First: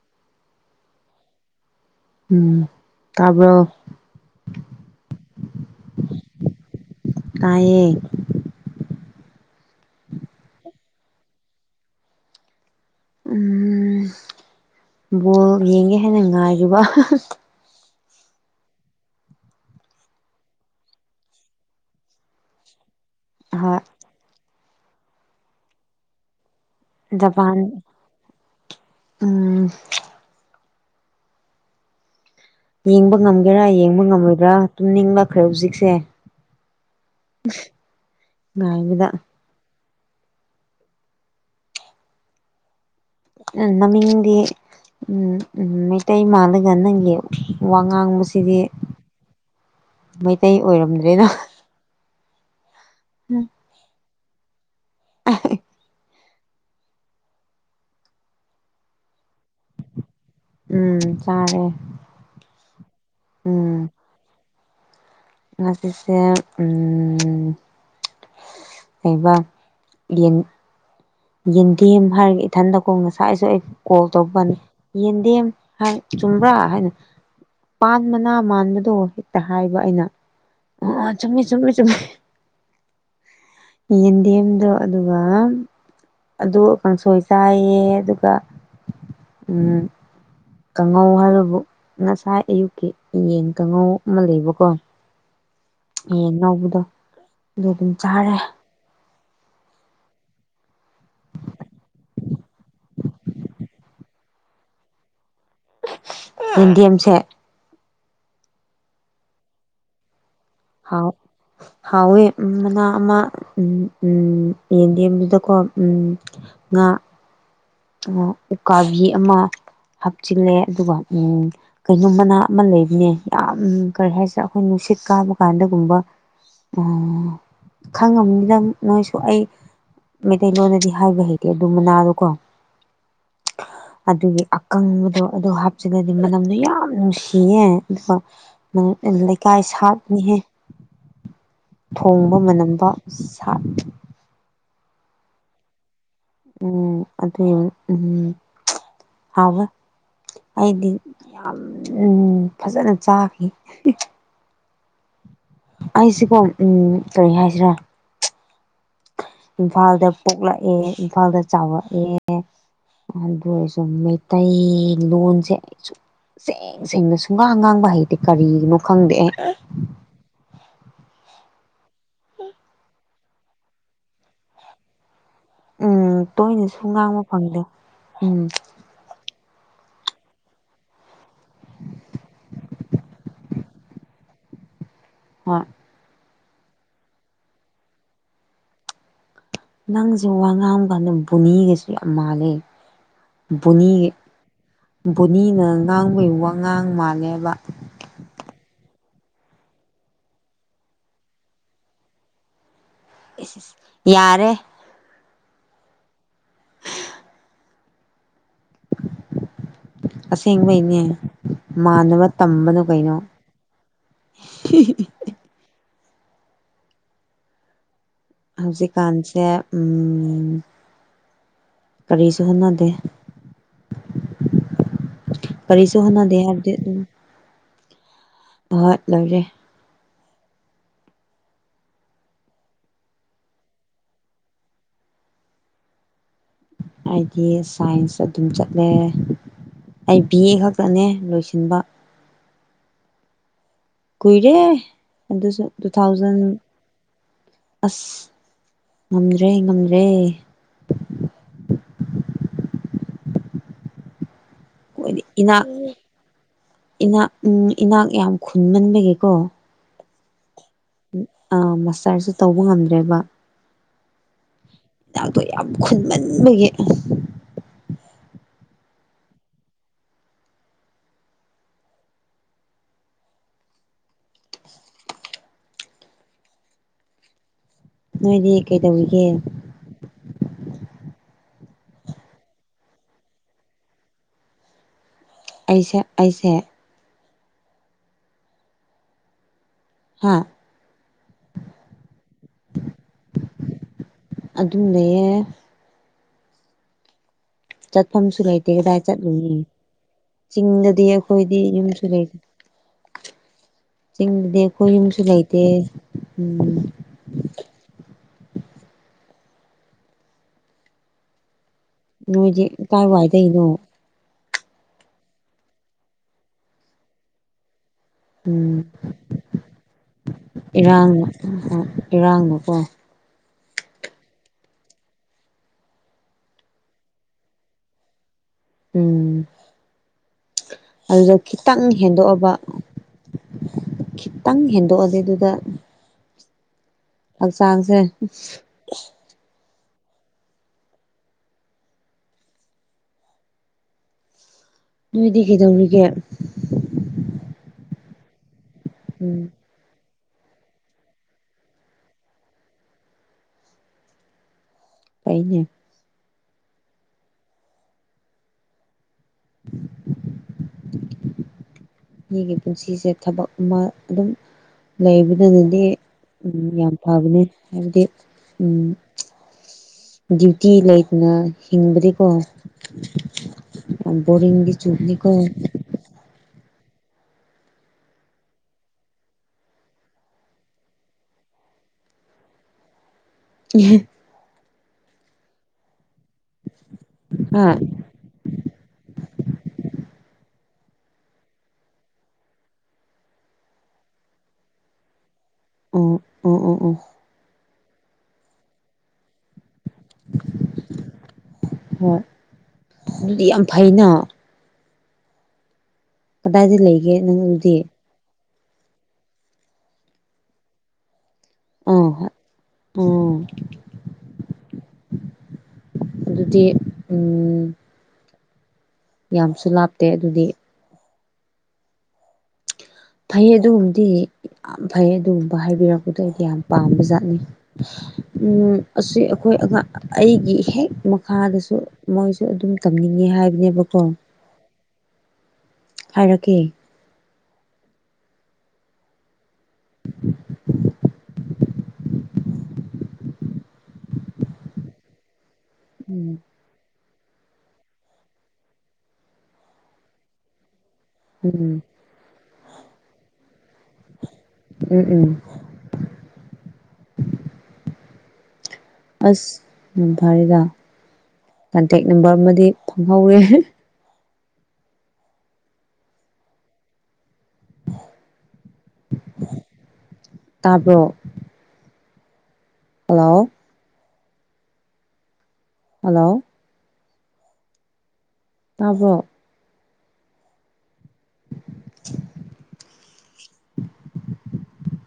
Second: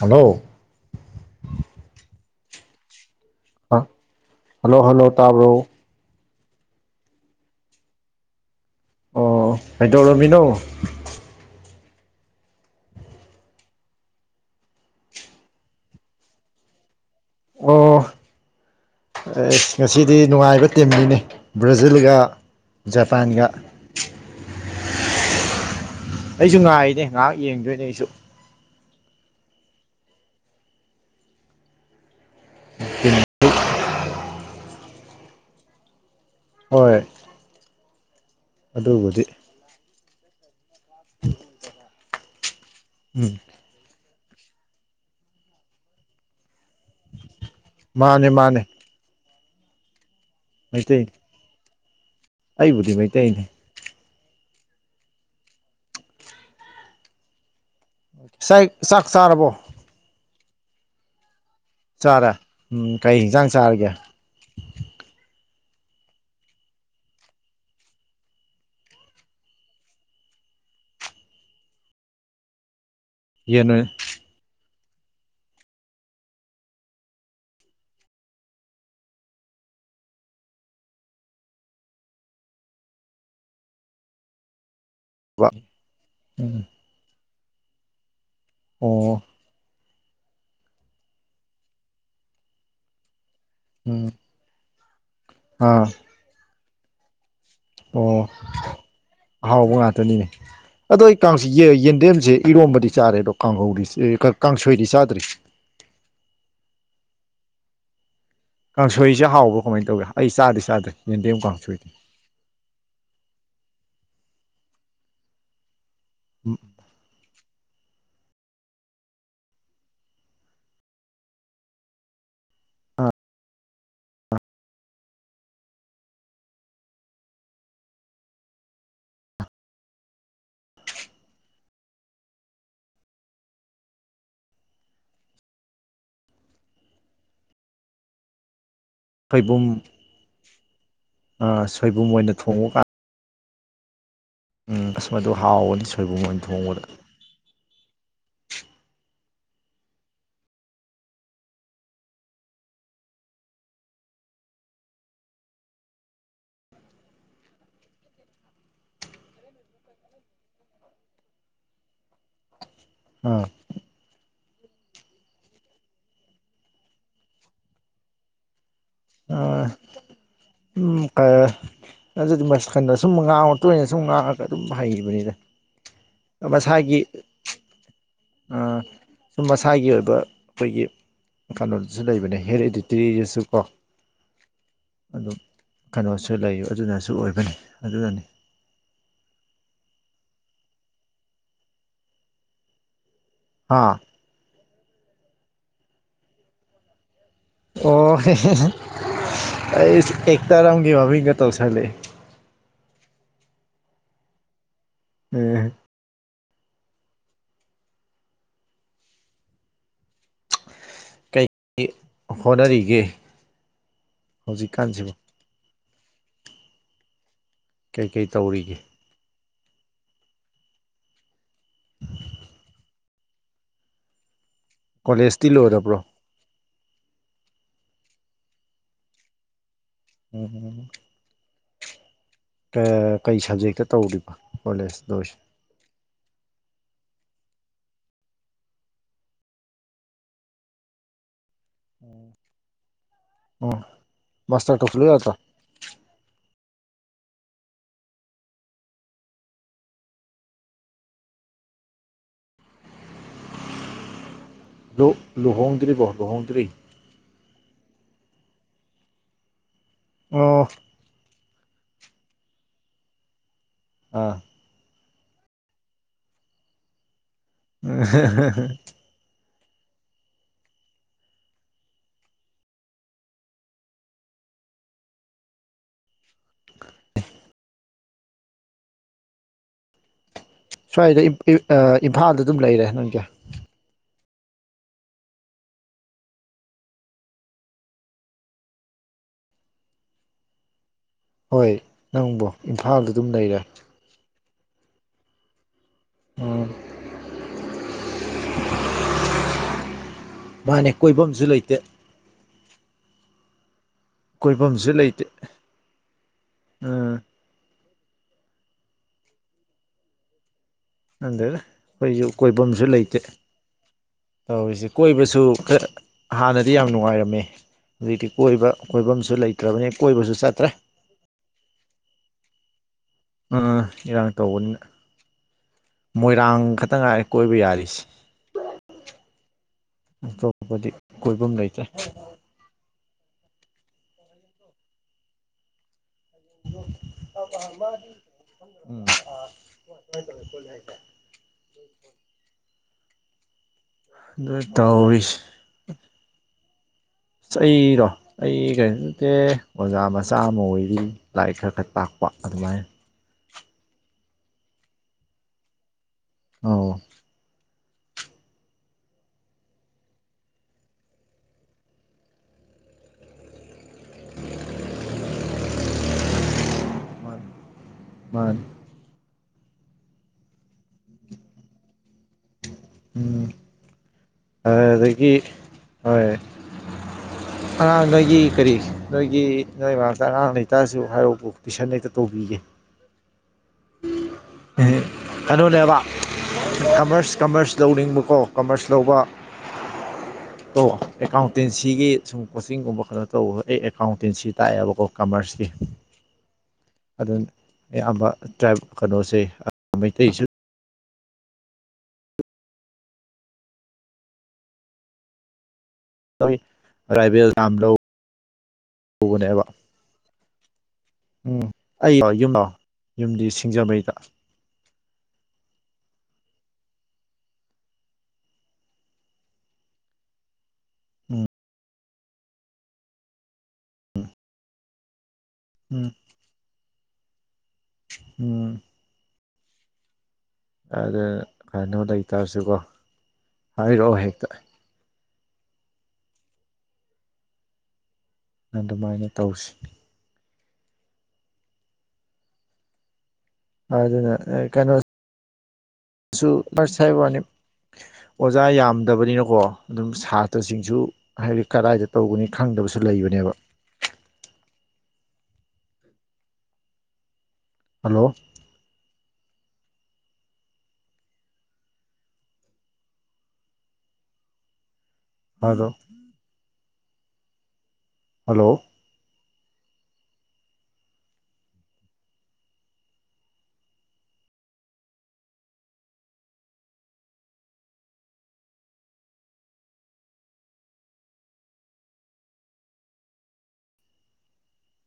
hello ꯎꯝ ꯇꯥꯕ꯭ꯔꯣ ꯑ hello hello ꯇꯥꯕ꯭ꯔꯣ ꯇꯌꯦ ꯑꯣ ꯍꯥꯏꯗꯣꯛꯔꯝꯃꯤꯅꯣ ꯎꯝ ꯕꯣꯜ ꯌꯦꯡꯒꯦ ꯍꯥꯏꯦꯅ ꯉꯥꯏꯔꯤꯕ ꯑꯣ ꯁ ꯉꯁꯤꯗꯤ ꯅꯨꯡꯉꯥꯏꯕ ꯇꯤꯝꯅꯤꯅꯤ ꯕ꯭ꯔꯥꯖꯤꯜꯒ ꯖꯄꯥꯟꯒ ꯍꯣꯏ ꯑꯩꯁꯨ ꯉꯥꯏꯔꯤꯅꯦ ꯉꯥꯏꯍꯥꯛ ꯖꯄꯥꯟ ꯌꯦꯡꯗꯣꯏꯅꯦ ꯑꯩꯁꯨ ꯎꯝ ꯇꯤꯝ ꯌꯦꯡꯕ ꯉꯝꯒꯦꯔꯥ ꯌꯦꯡꯕ ꯉꯝꯃꯣꯏꯕ꯭ꯔꯥ ꯇꯨꯝꯅꯤꯡ ꯂꯛꯈ꯭ꯔꯦ ꯍꯧꯖꯤꯛꯁꯦ ꯍꯣꯏ [unintelligible] ꯑꯗꯨꯕꯨꯗꯤ [unintelligible] ꯎꯝ ꯎ ꯃꯃꯤꯡꯗꯤ ꯎꯝ ꯎꯝ ꯃꯩꯇꯩ ꯃꯥꯂ ꯑꯗꯨꯗ ꯅꯪꯒꯤ ꯋꯥ ꯃꯥꯅꯦ ꯉꯥꯡꯕꯁꯤꯗꯤ ꯃꯥꯅꯦ ꯃꯩꯇꯩ ꯃꯩꯇꯩꯅꯤ ꯑꯣꯏꯔꯝꯗ꯭ꯔꯦꯗ ꯑꯩꯕꯨꯗꯤ ꯃꯩꯇꯩꯅꯦ [unintelligible] ꯆꯥꯛ ꯆꯥꯔꯕꯣ ꯎꯝ ꯆꯥꯔꯦ ꯆꯥꯔꯦ ꯎꯝ ꯀꯩ ꯌꯦꯟꯁꯥꯡ ꯆꯥꯔꯒꯦ ꯉꯖꯤꯁꯦ ꯎꯝ ꯀꯕ ꯌꯦꯟ ꯌꯦꯟꯗꯦꯝ ꯍꯥꯏꯔꯒ ꯏꯊꯟꯗꯀꯣ ꯉꯁꯥꯏ ꯑꯩꯁꯨ ꯑꯩ ꯌꯦꯟ ꯀꯣꯜ ꯇꯧꯕꯅꯤ ꯌꯦꯟꯗꯦꯝ ꯍꯥꯏ ꯆꯨꯝꯕ꯭ꯔꯥ ꯍꯥꯏꯅ ꯄ ꯃꯅꯥ ꯃꯥꯟꯕꯗꯣ ꯍꯦꯛꯇ ꯍꯥꯏꯕ ꯑꯩꯅ ꯑꯣ ꯆꯨꯝꯃꯤ ꯆꯨꯝꯃꯤ ꯆꯨꯝꯃꯤ ꯍ ꯌꯦꯟꯗꯦꯝꯗꯣ ꯑꯗꯨꯒ ꯑꯗꯨ ꯎꯝ ꯀꯥꯡꯁꯣꯏ ꯆꯥꯏꯌꯦ ꯑꯗꯨꯒ ꯑꯣ ꯎꯝ ꯀꯥꯡꯉꯧ ꯍꯥꯏꯕꯕꯨ ꯉꯁꯥꯏ ꯑꯌꯨꯛꯀꯤ ꯌꯦꯟ ꯇꯉꯧ ꯎꯝ ꯑꯃ ꯂꯩꯕꯀꯣ ꯑꯥ ꯌꯦꯟ ꯉꯧꯕꯗꯨ ꯑꯗꯨ ꯑꯗꯨꯝ ꯑꯣ ꯆꯥꯔꯦ ꯑꯍꯥꯎꯕ ꯉꯥꯛꯇꯅꯤꯅꯦ ꯑꯗꯣ ꯑꯩ ꯀꯥꯡꯁꯤ ꯌꯦ ꯌꯦꯟꯗꯦꯝꯁꯦ ꯏꯔꯣꯝꯕꯗꯤ ꯆꯥꯔꯦ ꯑꯗꯣ ꯀꯥꯡꯍꯧꯗꯤ ꯀꯥꯡꯁꯣꯏꯗꯤ ꯆꯥꯗ꯭ꯔꯤ ꯌꯦꯟꯗꯦꯝꯁꯦ ꯀꯥꯡꯁꯣꯏꯁꯦ ꯍꯥꯎꯕ꯭ꯔꯣ ꯀꯃꯥꯏꯅ ꯇꯧꯒꯦ ꯑꯩ ꯆꯥꯗꯤ ꯆꯥꯗ꯭ꯔꯦ ꯍꯥꯎ ꯌꯦꯟꯗꯦꯝ ꯀꯥꯡꯁꯣꯏꯗꯤ ꯍꯥꯎꯋꯦ ꯃꯅ ꯑꯃ ꯎꯝ ꯎꯝ ꯌꯦꯟꯗꯦꯝꯗꯨꯗꯀꯣ ꯎꯝ ꯉꯥ ꯑꯣ ꯎꯀꯥꯕꯤ ꯑꯃ ꯍꯥꯞꯆꯤꯜꯂꯦ ꯑꯗꯨꯒ ꯎꯝ ꯀꯩꯅꯣ ꯃꯅꯥ ꯑꯃ ꯂꯩꯕꯅꯦ ꯌꯥꯝ ꯀꯔꯤ ꯍꯥꯏꯁꯤꯔꯥ ꯑꯩꯈꯣꯏ ꯅꯨꯡꯁꯤ ꯃꯤꯠ ꯀꯥꯕꯀꯥꯟꯗꯒꯨꯝꯕ ꯎꯝ ꯈꯪꯉꯝꯅꯤ ꯅꯪ ꯅꯣꯏꯁꯨ ꯑꯩ ꯃꯩꯇꯩꯂꯣꯟꯗꯗꯤ ꯍꯥꯏꯕ ꯍꯩꯇꯦ ꯑꯗꯨꯝ ꯃꯅꯥꯗꯣꯀꯣ [inaudible] ꯑꯗꯨꯒꯤ ꯑꯀꯪꯕꯗꯣ ꯑꯗꯨ ꯍꯥꯞꯆꯜꯂꯗꯤ ꯃꯅꯝꯗꯣ ꯌꯥꯝ ꯅꯨꯡꯁꯤꯌꯦ ꯑꯗꯨꯒ ꯂꯩꯀꯥꯏ ꯁꯣꯏꯕꯨꯝ ꯁꯥꯠꯅꯤꯍꯦ ꯁꯣꯏꯕꯨꯝ ꯑꯣꯏꯅ ꯊꯣꯡꯕ ꯀꯥꯟ ꯃꯅꯝꯗ ꯊ ꯎꯝ ꯑꯁ ꯃꯗꯨ ꯍꯥꯎꯕꯅꯤ ꯁꯨ ꯎꯝ ꯑꯗꯨ ꯎꯝ ꯍꯥꯎꯑꯦ ꯑꯩꯗꯤ ꯌꯥꯝ ꯎꯝ ꯐꯖꯅ ꯆꯥꯈꯤ ꯑꯩꯁꯤꯀꯣ ꯎꯝ ꯀꯔꯤ ꯍꯥꯏꯁꯤꯔꯥ ꯏꯝꯐꯥꯜꯗ ꯄꯣꯛꯂꯛꯑꯦ ꯏꯝꯐꯥꯜꯗ ꯆꯥꯎꯔꯛꯑꯦ ꯑꯥ [unintelligible] ꯑꯇꯩ ꯂꯣꯟꯁꯦ ꯁꯨꯛꯁꯦꯡ ꯁꯦꯡꯅ ꯁꯨꯡꯉꯥꯡ ꯉꯥꯡꯕ ꯍꯩꯇꯦ ꯀꯔꯤꯒꯤꯅꯣ ꯈꯪꯗꯦꯑꯦ ꯎ ꯑꯗꯨꯗꯤꯁꯩꯅꯗꯣ ꯁꯨꯝ ꯉꯥꯡ ꯇꯣꯏꯅ ꯁꯨꯝ ꯉꯥꯡꯉꯒ ꯑꯗꯨꯝ ꯍꯩꯕꯅꯤꯗ ꯎꯝ ꯇꯣꯏꯅꯁꯨ ꯉꯥꯡꯕ ꯐꯪꯗꯦ ꯎꯝ ꯑ ꯁꯨꯝ ꯃꯁꯥꯒꯤ ꯑꯣꯏꯕ ꯑꯩꯈꯣꯏꯒꯤ ꯀꯩꯅꯣꯗꯨꯁꯨ ꯂꯩꯕꯅꯦ ꯍꯦꯌꯔ ꯏꯗꯤꯇꯔꯤꯗꯁꯨ ꯀꯣ [inaudible] ꯑꯗꯨꯝ ꯍꯣꯏ ꯀꯩꯅꯣꯁꯨ ꯂꯩꯕ ꯑꯗꯨꯅꯁꯨ ꯑꯣꯏꯕꯅꯤ ꯑꯗꯨꯅꯅꯤ ꯅꯪꯁꯦ ꯋꯥ ꯉꯥꯡ ꯀꯥꯟꯗ ꯕꯨꯅꯤꯒꯁꯨ ꯌꯥꯝ ꯃꯥꯜꯂꯦ ꯍꯥ ꯕꯣꯅꯤ ꯕꯣꯅꯤꯅ ꯉꯥꯡꯕꯩ ꯋꯥ ꯉꯥꯡ ꯃꯥꯜꯂꯦ ꯑꯣ ꯑꯩꯁ ꯑꯦꯛꯇꯔ ꯑꯃꯒꯤ ꯃꯃꯤꯡꯒ ꯇꯧꯁꯜꯂꯦ ꯏꯁ ꯌꯥꯔꯦ ꯎꯝ ꯑꯁꯦꯡꯕꯩꯅꯦ ꯀꯩ ꯃꯥꯟꯅꯕ ꯇꯝꯕꯗꯣ ꯀꯩꯅꯣ ꯍꯧꯖꯤꯛ ꯀꯥꯟꯁꯤꯕꯨ ꯀꯩꯀꯩ ꯇꯧꯔꯤꯒꯦ ꯍꯧꯖꯤꯛꯀꯥꯟꯁꯦ ꯎꯝ ꯀꯔꯤꯁꯨꯍꯨꯅꯗꯦ ꯀꯣꯂꯦꯖꯇꯤ ꯀꯔꯤꯁꯨ ꯂꯣꯏꯔꯕ꯭ꯔꯣ ꯍꯣꯠꯅꯗꯦ ꯍꯥꯏꯕꯗꯤ ꯑꯗꯨꯝ ꯚꯠ ꯂꯣꯏꯔꯦ ꯎꯝ ꯎꯝ ꯀ ꯀꯩ ꯁꯕꯖꯦꯛꯇ ꯇꯧꯔꯤꯕ ꯀꯣꯂꯦꯖ ꯇꯣꯏꯁꯦ ꯑꯩꯗꯤ ꯁꯥꯏꯟꯁ ꯑꯗꯨꯝ ꯆꯠꯂꯦ ꯑꯩ ꯕꯤ ꯑꯦ ꯈꯛꯇꯅꯦ ꯂꯣꯏꯁꯤꯜꯂ ꯁꯤꯟꯕ ꯑꯣ ꯀꯨꯏꯔꯦ ꯃꯥꯁꯇꯔ ꯇꯧꯁꯤꯜꯂꯨ ꯌꯥꯗ꯭ꯔꯣ ꯑꯗꯨꯁꯨ ꯇꯨ ꯊꯥꯎꯖꯟ ꯑꯁ ꯉꯝꯗ꯭ꯔꯦ ꯉꯝꯗ꯭ꯔꯦ ꯂꯨ ꯈꯣꯏꯗꯤ ꯏꯅꯥꯠꯅꯤ ꯂꯨꯍꯣꯡꯗ꯭ꯔꯤꯕꯣ ꯂꯨꯍꯣꯡꯗ꯭ꯔꯤ ꯏꯅꯥꯠꯅꯤ ꯎꯝ ꯏꯅꯥꯛ ꯌꯥꯝ ꯈꯨꯟꯃꯟꯕꯒꯤꯀꯣ ꯑ ꯑꯥ ꯃꯁꯇꯔꯁꯨ ꯇꯧꯕ ꯉꯝꯗ꯭ꯔꯦꯕ ꯑꯥ ꯍꯤꯅꯥꯛꯇꯣ ꯌꯥꯝ ꯈꯨꯟꯃꯟꯕꯒꯤ ꯎ ꯅꯣꯏꯗꯤ ꯀꯩꯗꯧꯔꯤꯒꯦ ꯁ꯭ꯋꯥꯏꯗ ꯏꯝꯐꯥꯜꯗ ꯑꯗꯨꯝ ꯂꯩꯔꯦ ꯅꯪꯒꯤ ꯑꯩꯁꯦ ꯑꯩꯁꯦ ꯍꯥꯥ ꯍꯣꯏ ꯅꯪꯕꯨ ꯏꯝꯐꯥꯜꯗ ꯑꯗꯨꯝ ꯂꯩꯔꯦ ꯑꯗꯨ ꯂꯩꯌꯦꯦ ꯑ ꯆꯠꯐꯝꯁꯨ ꯂꯩꯇꯦ ꯀꯗꯥꯏ ꯆꯠꯂꯨꯅꯤ ꯃꯥꯅꯦ ꯆꯤꯡꯗꯗꯤ ꯀꯣꯏꯐꯝꯁꯨ ꯑꯩꯈꯣꯏꯗꯤ ꯂꯩꯇꯦ ꯌꯨꯝꯁꯨ ꯂꯩꯗ ꯆꯤꯡꯗꯗꯤ ꯑꯩꯈꯣꯏ ꯌꯨꯝꯁꯨ ꯂꯩꯇꯦ ꯎꯝ ꯑꯗ ꯑꯩꯈꯣꯏꯁꯨ ꯅꯣꯏꯗꯤ ꯀꯣꯏꯐꯝꯁꯨ ꯂꯩꯇꯦ ꯀꯥꯏꯋꯥꯏꯗꯩꯅꯣ ꯇꯧꯔꯤꯁꯦ ꯀꯣꯏꯕꯁꯨ ꯍꯥꯟꯅꯗꯤ ꯌꯥꯝ ꯅꯨꯡꯉꯥꯏꯔꯝꯃꯦ ꯍꯧꯖꯤꯛꯇꯤ ꯀꯣꯏꯕ ꯎꯝ ꯀꯣꯏꯐꯝꯁꯨ ꯂꯩꯇ꯭ꯔꯕꯅꯤ ꯀꯣꯏꯕꯁꯨ ꯆꯠꯇ꯭ꯔꯦ ꯏꯔꯥꯡꯅ ꯏꯔꯥꯡꯅꯀꯣ ꯎꯝ ꯏꯔꯥꯡ ꯇꯧꯕꯅꯤꯅ ꯃꯣꯏꯔꯥꯡ ꯈꯛꯇ ꯉꯥꯏꯔꯦ ꯀꯣꯏꯕ ꯌꯥꯔꯤꯁꯦ ꯎꯝ ꯑꯇꯣꯞꯄꯗꯤ ꯑꯗꯨꯗ ꯀꯣꯏꯐꯝ ꯂꯩꯇ꯭ꯔꯦ ꯈꯤꯇꯪ ꯍꯦꯟꯗꯣꯛꯑꯕ ꯈꯤꯇꯪ ꯍꯦꯟꯗꯣꯛꯑꯗꯤꯦ ꯑꯗꯨꯗ ꯐꯛ ꯆꯥꯡꯁꯦ ꯇ ꯀ ꯑꯗꯨ ꯇꯧꯔꯤꯁꯦ ꯅꯣꯏꯗꯤ ꯀꯩꯗꯧꯔꯤꯒꯦ ꯑꯩꯔꯣ ꯑꯩ ꯀꯩꯅꯣ ꯅꯠꯇꯦ ꯎꯝ ꯑꯣꯖꯥ ꯃ ꯆꯥꯝꯃ ꯑꯣꯏꯔꯤ ꯂꯥꯏ ꯈꯔ ꯈꯔ ꯇꯥꯛꯄ ꯑꯗꯨꯃꯥꯏꯅ ꯑꯩꯅꯦ ꯑ [unintelligible] ꯃꯤꯒꯤ ꯄꯨꯟꯁꯤꯁꯦ ꯊꯕꯛ ꯑꯃ ꯑꯗꯨꯝ ꯂꯩꯕꯗꯅꯗꯤ ꯌꯥꯝ ꯐꯕꯅꯦ ꯃꯥꯅꯤ ꯍꯥꯏꯕꯗꯤ ꯃꯥꯅꯤ ꯗ꯭ꯌꯨꯇꯤ ꯂꯩꯗꯅ ꯍꯤꯡꯕꯗꯤꯀꯣ ꯎꯝ ꯌꯥꯝ ꯕꯣꯔꯤꯡꯗꯤ ꯑꯗꯨ ꯆꯨꯕꯅꯤꯀꯣ ꯑꯗꯒꯤ ꯍꯣꯏ ꯑꯉꯥꯡ ꯅꯣꯏꯒꯤ ꯀꯔꯤ ꯅꯣꯏꯒꯤ ꯅꯣꯏ ꯃꯔꯛꯇ ꯑꯉꯥꯡ ꯂꯩꯇꯔꯁꯨ ꯍꯥꯏꯔꯥꯎꯕꯨ ꯄꯨꯏꯁꯟ ꯂꯩꯇ ꯇꯧꯕꯤꯒꯦ ꯎ ꯎ ꯀꯩꯅꯣꯅꯦꯕ ꯀꯃꯔꯁ ꯍꯥ ꯀꯃꯔꯁ ꯂꯧꯅꯤꯡꯕꯀꯣ ꯀꯃꯔꯁ ꯂꯧꯕ ꯇꯣ ꯑꯦꯀꯥꯎꯟꯇꯦꯟꯁꯤꯒꯤ ꯁꯨꯝ ꯀꯣꯆꯤꯡꯒꯨꯝꯕ ꯈꯩꯅꯣ ꯇꯧꯕ ꯑꯩ ꯑꯦꯀꯥꯎꯟꯇꯦꯟꯁꯤ ꯇꯥꯛꯑꯦꯕꯀꯣ ꯀꯃꯔꯁ ꯑꯣ ꯑꯣ ꯑꯣ ꯑꯣ ꯑꯌꯥꯝꯕ ꯇ꯭ꯔꯥꯏꯕ ꯀꯩꯅꯣꯁꯦ ꯃꯩꯇꯩꯁꯨ ꯍꯣꯏ ꯑꯗꯨꯗꯤ ꯌꯥꯝ ꯐꯩꯅ ꯀꯗꯥꯏꯗ ꯂꯩꯒꯦ ꯅꯪ ꯔꯥꯏꯕꯦꯜ ꯊꯝ ꯑꯗꯨꯗꯤ ꯂꯧ ꯐꯅꯦꯕ ꯎꯝ ꯑꯥ ꯑꯩꯥꯛ ꯌꯨꯝ ꯂꯥꯛꯑꯣ ꯑꯣ ꯌꯨꯝꯗꯤ ꯁꯤꯡꯖꯃꯩꯗ ꯇ ꯎꯝ ꯌꯥꯝꯁꯨ ꯂꯥꯞꯇꯦ ꯑꯗꯨꯗꯤ ꯎꯝ ꯐꯩ ꯑꯗꯨꯒꯨꯝꯕꯗꯤ ꯌꯥꯝ ꯐꯩ ꯑꯗꯨꯒꯨꯝꯕ ꯎꯝ ꯍꯥꯏꯕꯤꯔꯛꯄꯗ ꯑꯩꯗꯤ ꯌꯥꯝ ꯄꯥꯝꯕ ꯖꯥꯠꯅꯤ ꯎꯝ ꯑꯁꯤ ꯑꯩꯈꯣꯏ ꯑꯉꯥꯡ ꯑꯩꯒꯤ ꯍꯦꯛ ꯑꯗꯨ ꯃꯈꯥꯗꯁꯨ ꯀꯩꯅꯣ ꯃꯣꯏꯁꯨ ꯑꯗꯨꯝ ꯂꯩꯇꯥꯔꯁꯨꯀꯣ ꯇꯝꯅꯤꯡꯉꯦ ꯍꯥꯏꯕꯅꯦꯕꯀꯣ ꯍꯥꯏꯔꯛꯑꯣ ꯍꯦꯛꯇ ꯍꯥꯏꯔꯛꯀꯦ ꯑꯗꯨꯃꯥꯏꯅ ꯇꯧꯁꯤ ꯑꯗꯨꯅ ꯀꯩꯅꯣ ꯎꯝ ꯉꯁꯥꯏ ꯋꯥꯅꯤ ꯑꯣꯖꯥ ꯌꯥꯝꯗꯕꯅꯤꯅꯀꯣ ꯑꯗꯨꯝ ꯁꯥꯇ꯭ꯔꯁꯤꯡꯁꯨ ꯍꯥꯏꯕꯗꯤ ꯎꯝ ꯀꯗꯥꯏꯗ ꯇꯧꯒꯅꯤ ꯈꯪꯗꯕꯁꯨ ꯂꯩꯕꯅꯦꯕ ꯎꯝ ꯎꯝ ꯍꯜꯂꯣ ꯑꯁ ꯝꯐꯔꯒ ꯀꯟꯇꯦꯛ ꯅꯝꯕꯔ ꯑꯃꯗꯤ ꯐꯪꯍꯧꯔꯦ ꯃꯣꯏꯗ [inaudible] ꯍꯜꯂꯣ ꯇꯥꯕꯣ ꯍꯂꯑꯣ ꯍꯜꯂꯣ ꯇꯥꯕꯣ [inaudible]